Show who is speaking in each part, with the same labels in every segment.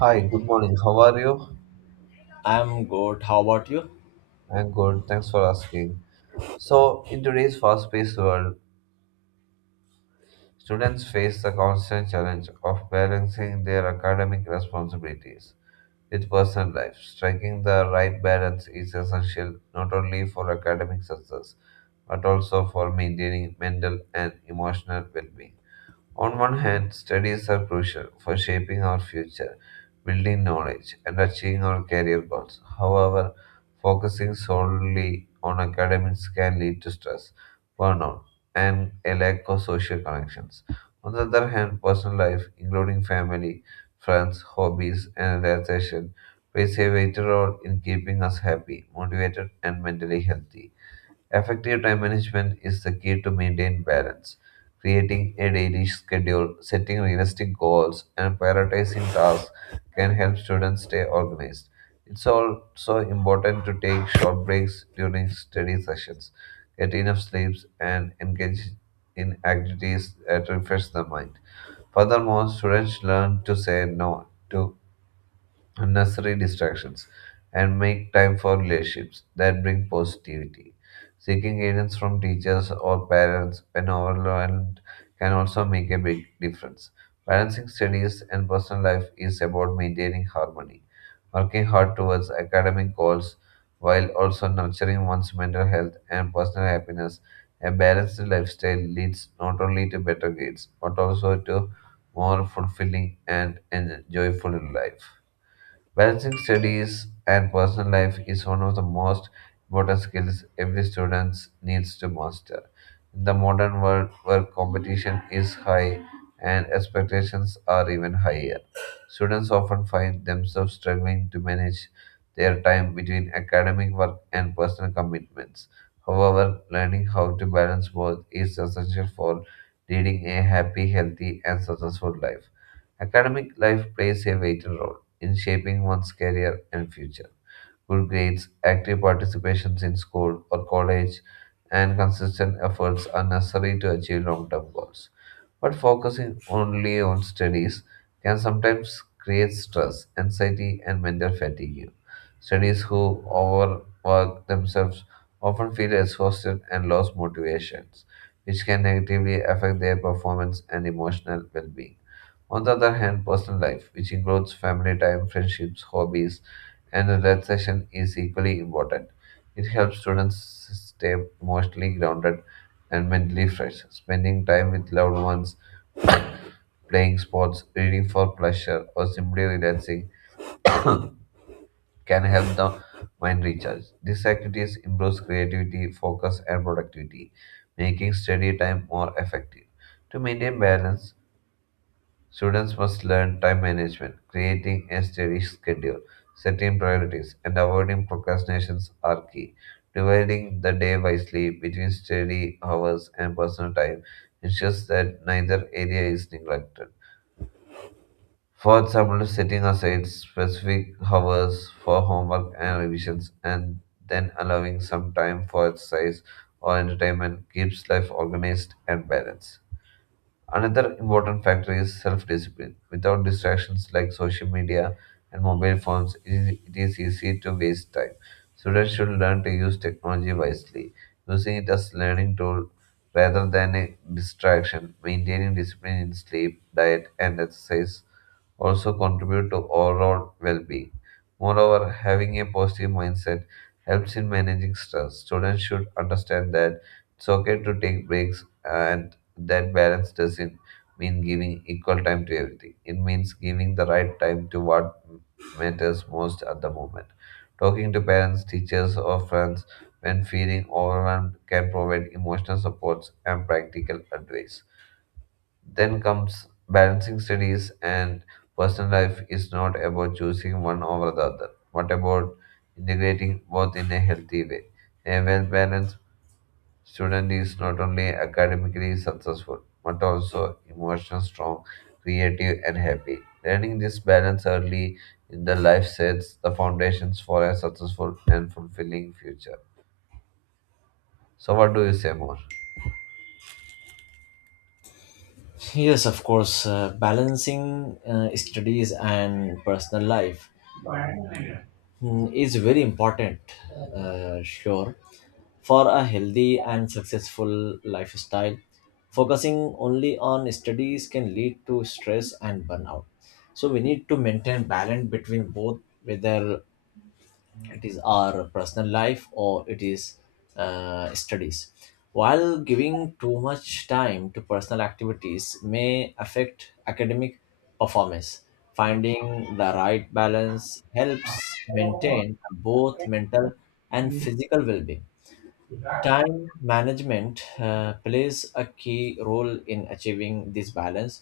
Speaker 1: Hi, good morning. How are you?
Speaker 2: I'm good. How about you?
Speaker 1: I'm good. Thanks for asking. So, in today's fast-paced world, students face the constant challenge of balancing their academic responsibilities with personal life. Striking the right balance is essential not only for academic success but also for maintaining mental and emotional well-being. On one hand, studies are crucial for shaping our future, building knowledge, and achieving our career goals. However, focusing solely on academics can lead to stress, burnout, and a lack of social connections. On the other hand, personal life, including family, friends, hobbies, and relaxation, plays a vital role in keeping us happy, motivated, and mentally healthy. Effective time management is the key to maintain balance. Creating a daily schedule, setting realistic goals, and prioritizing tasks can help students stay organized. It's also important to take short breaks during study sessions, get enough sleeps, and engage in activities that refresh the mind. Furthermore, students learn to say no to unnecessary distractions and make time for relationships that bring positivity. Seeking guidance from teachers or parents when overwhelmed can also make a big difference. Balancing studies and personal life is about maintaining harmony, working hard towards academic goals while also nurturing one's mental health and personal happiness. A balanced lifestyle leads not only to better grades but also to more fulfilling and joyful life. Balancing studies and personal life is one of the most important skills every student needs to master. In the modern world where competition is high and expectations are even higher, students often find themselves struggling to manage their time between academic work and personal commitments. However, learning how to balance both is essential for leading a happy, healthy, and successful life. Academic life plays a vital role in shaping one's career and future. Good grades, active participations in school or college, and consistent efforts are necessary to achieve long term goals. But focusing only on studies can sometimes create stress, anxiety, and mental fatigue. Studies who overwork themselves often feel exhausted and lose motivations, which can negatively affect their performance and emotional well being. On the other hand, personal life, which includes family time, friendships, hobbies, and relaxation, is equally important. It helps students stay emotionally grounded and mentally fresh. Spending time with loved ones, playing sports, reading for pleasure, or simply relaxing can help the mind recharge. These activities improve creativity, focus, and productivity, making study time more effective. To maintain balance, students must learn time management, creating a steady schedule, setting priorities, and avoiding procrastinations are key. Dividing the day wisely between study hours and personal time ensures that neither area is neglected. For example, setting aside specific hours for homework and revisions and then allowing some time for exercise or entertainment keeps life organized and balanced. Another important factor is self discipline. Without distractions like social media and mobile phones, it is easy to waste time. Students should learn to use technology wisely, using it as learning tool rather than a distraction, maintaining discipline in sleep, diet, and exercise also contribute to overall well being. Moreover, having a positive mindset helps in managing stress. Students should understand that it's okay to take breaks and that balance doesn't mean giving equal time to everything. It means giving the right time to what matters most at the moment. Talking to parents, teachers, or friends when feeling overwhelmed can provide emotional supports and practical advice. Then comes balancing studies and personal life is not about choosing one over the other, but about integrating both in a healthy way. A well balanced student is not only academically successful, but also emotionally strong, creative, and happy. Learning this balance early in the life sets the foundations for a successful and fulfilling future. So, what do you say more?
Speaker 2: Yes, of course. Balancing studies and personal life is very important, uh, sure, for a healthy and successful lifestyle. Focusing only on studies can lead to stress and burnout. So, we need to maintain balance between both, whether it is our personal life or it is studies. While giving too much time to personal activities may affect academic performance, finding the right balance helps maintain both mental and physical well-being. Time management plays a key role in achieving this balance.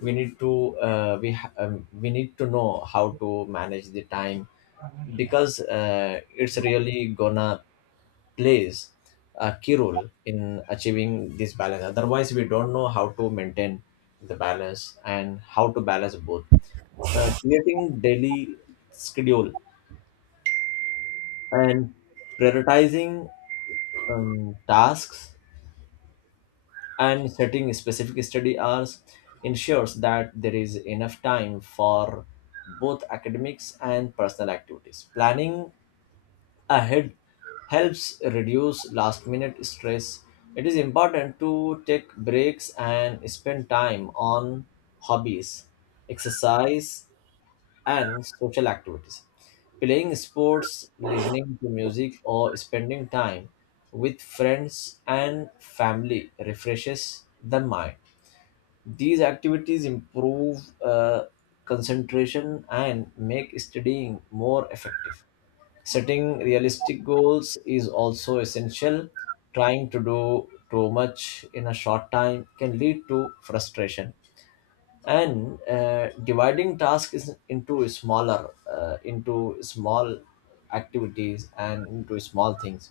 Speaker 2: We need to know how to manage the time, because it's really gonna plays a key role in achieving this balance. Otherwise, we don't know how to maintain the balance and how to balance both. Creating daily schedule and prioritizing tasks and setting specific study hours ensures that there is enough time for both academics and personal activities. Planning ahead helps reduce last minute stress. It is important to take breaks and spend time on hobbies, exercise, and social activities. Playing sports, listening to music, or spending time with friends and family refreshes the mind. These activities improve uh, concentration and make studying more effective. Setting realistic goals is also essential. Trying to do too much in a short time can lead to frustration. And dividing tasks into into small activities and into small things.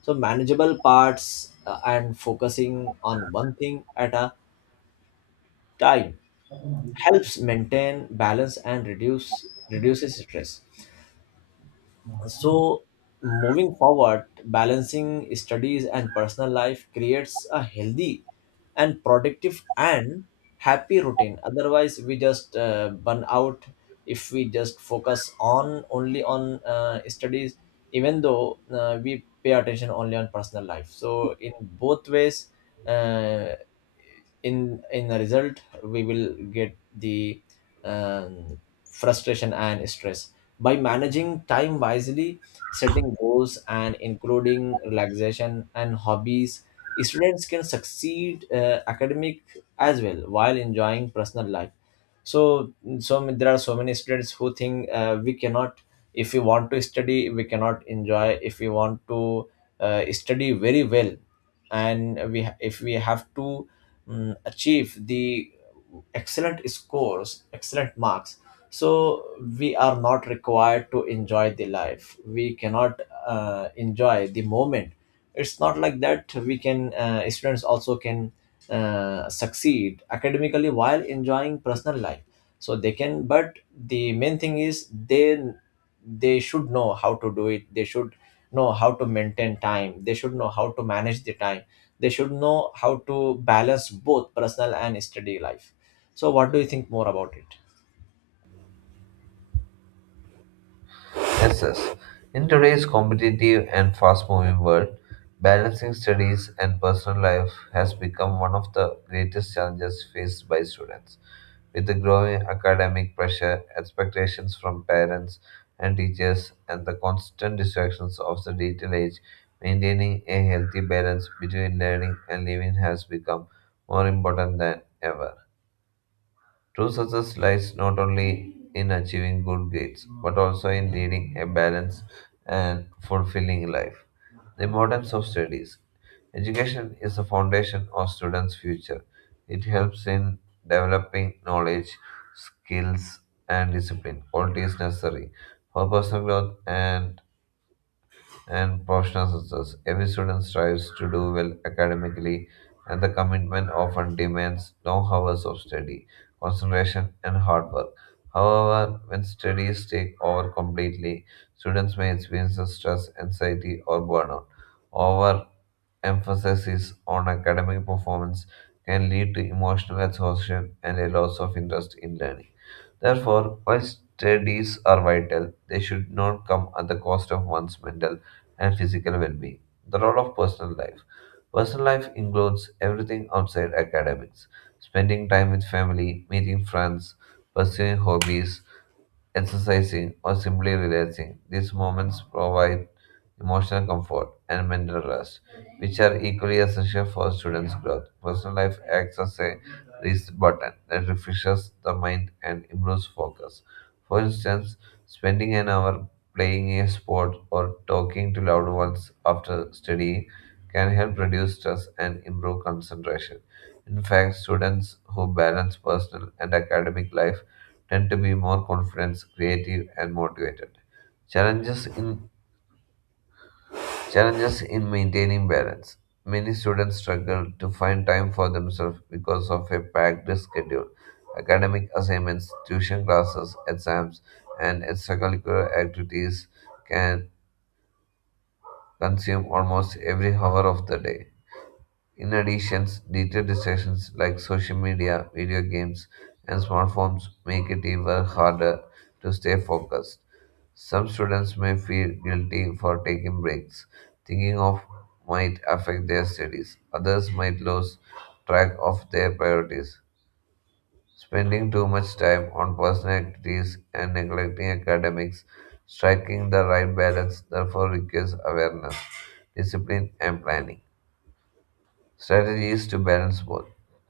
Speaker 2: So manageable parts, and focusing on one thing at a time helps maintain balance and reduces stress. So, moving forward, balancing studies and personal life creates a healthy and productive and happy routine. Otherwise, we just burn out if we just focus on only on studies. Even though we pay attention only on personal life, so in both ways, uh, in the result, we will get the um, frustration and stress. By managing time wisely, setting goals and including relaxation and hobbies, students can succeed academic as well while enjoying personal life. So, there are so many students who think we cannot. If we want to study, we cannot enjoy. If we want to study very well, and if we have to achieve the excellent scores, excellent marks, so we are not required to enjoy the life, we cannot enjoy the moment. It's not like that. We can, students also can succeed academically while enjoying personal life. So they can. But the main thing is they should know how to do it. They should know how to maintain time. They should know how to manage the time. They should know how to balance both personal and study life. So what do you think more about it?
Speaker 1: Yes, yes. In today's competitive and fast moving world, balancing studies and personal life has become one of the greatest challenges faced by students. With the growing academic pressure, expectations from parents and teachers, and the constant distractions of the digital age, maintaining a healthy balance between learning and living has become more important than ever. True success lies not only in achieving good grades, but also in leading a balanced and fulfilling life. The importance of studies. Education is the foundation of students' future. It helps in developing knowledge, skills, and discipline, qualities necessary for personal growth and professional success. Every student strives to do well academically, and the commitment often demands long hours of study, concentration, and hard work. However, when studies take over completely, students may experience stress, anxiety, or burnout. Overemphasis on academic performance can lead to emotional exhaustion and a loss of interest in learning. Therefore, while studies are vital, they should not come at the cost of one's mental and physical well being. The role of personal life. Personal life includes everything outside academics spending time with family, meeting friends, pursuing hobbies, exercising, or simply relaxing. These moments provide emotional comfort, and mental rest, which are equally essential for students' growth. Personal life acts as a reset button that refreshes the mind and improves focus. For instance, spending an hour playing a sport or talking to loved ones after studying can help reduce stress and improve concentration. In fact, students who balance personal and academic life tend to be more confident, creative, and motivated. Challenges in Challenges in maintaining balance. Many students struggle to find time for themselves because of a packed schedule. Academic assignments, tuition classes, exams, and extracurricular activities can consume almost every hour of the day. In addition, digital distractions like social media, video games, and smartphones make it even harder to stay focused. Some students may feel guilty for taking breaks, thinking of might affect their studies. Others might lose track of their priorities. Spending too much time on personal activities and neglecting academics, striking the right balance, therefore requires awareness, discipline, and planning. Strategy is to balance both.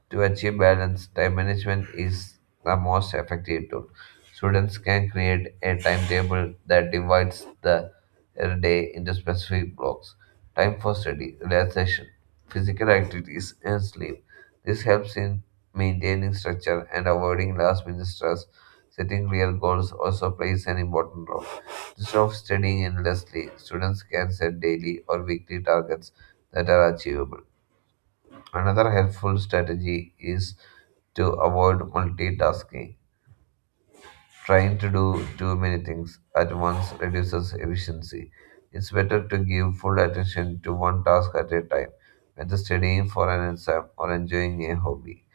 Speaker 1: To achieve balance, time management is the most effective tool. Students can create a timetable that divides the day into specific blocks. Time for study, relaxation, physical activities, and sleep. This helps in maintaining structure and avoiding last minute stress. Setting clear goals also plays an important role. Instead of studying endlessly, students can set daily or weekly targets that are achievable. Another helpful strategy is to avoid multitasking. Trying to do too many things at once reduces efficiency. It's better to give full attention to one task at a time, whether studying for an exam or enjoying a hobby.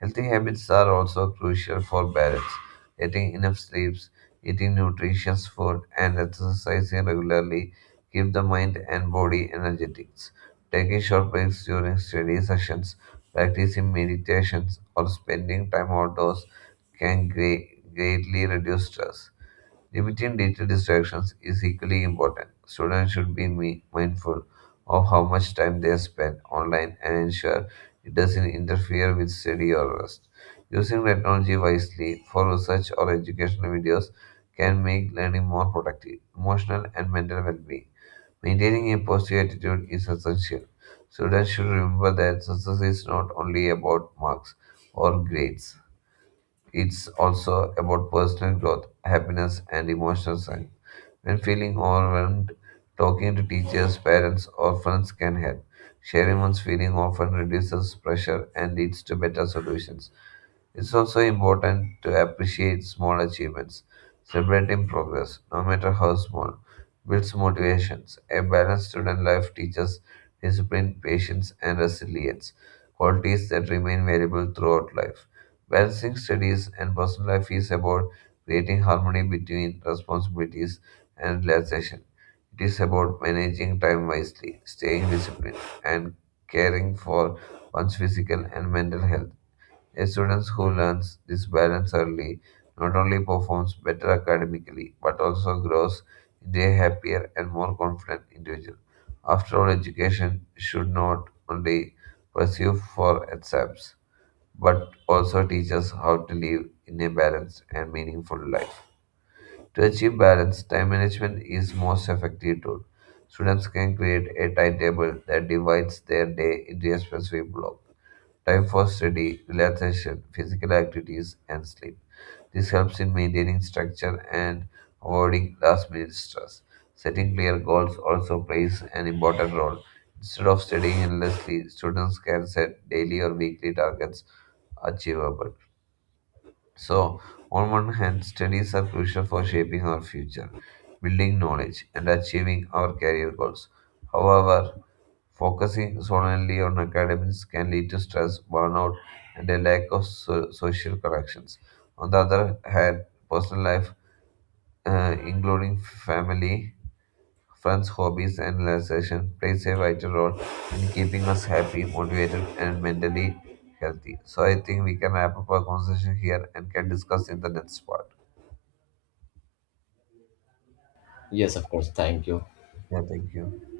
Speaker 1: Healthy habits are also crucial for balance. Getting enough sleeps, eating nutritious food, and exercising regularly keep the mind and body energetic. Taking short breaks during study sessions, practicing meditations, or spending time outdoors can greatly reduce stress. Limiting digital distractions is equally important. Students should be mindful of how much time they spend online and ensure it doesn't interfere with study or rest. Using technology wisely for research or educational videos can make learning more productive, emotional, and mental well being. Maintaining a positive attitude is essential. Students should remember that success is not only about marks or grades it's also about personal growth, happiness, and emotional strength. When feeling overwhelmed, talking to teachers, parents, or friends can help. Sharing one's feeling often reduces pressure and leads to better solutions. It's also important to appreciate small achievements, celebrating progress, no matter how small, builds motivations. A balanced student life teaches discipline, patience, and resilience, qualities that remain valuable throughout life. Balancing studies and personal life is about creating harmony between responsibilities and relaxation. It is about managing time wisely, staying disciplined, and caring for one's physical and mental health. A student who learns this balance early not only performs better academically but also grows into a happier and more confident individual. After all, education should not only pursue for exams but also teach us how to live in a balanced and meaningful life. To achieve balance, time management is most effective tool. Students can create a timetable that divides their day into a specific block time for study, relaxation, physical activities, and sleep. This helps in maintaining structure and avoiding last minute stress. Setting clear goals also plays an important role. Instead of studying endlessly, students can set daily or weekly targets achievable. So, on one hand, studies are crucial for shaping our future, building knowledge, and achieving our career goals. However, focusing solely on academics can lead to stress, burnout, and a lack of social connections. On the other hand, personal life, including family Funds, hobbies, and relaxation plays a vital role in keeping us happy, motivated, and mentally healthy. So I think we can wrap up our conversation here and can discuss in the next part.
Speaker 2: Yes, of course, thank you.
Speaker 1: Yeah, thank you.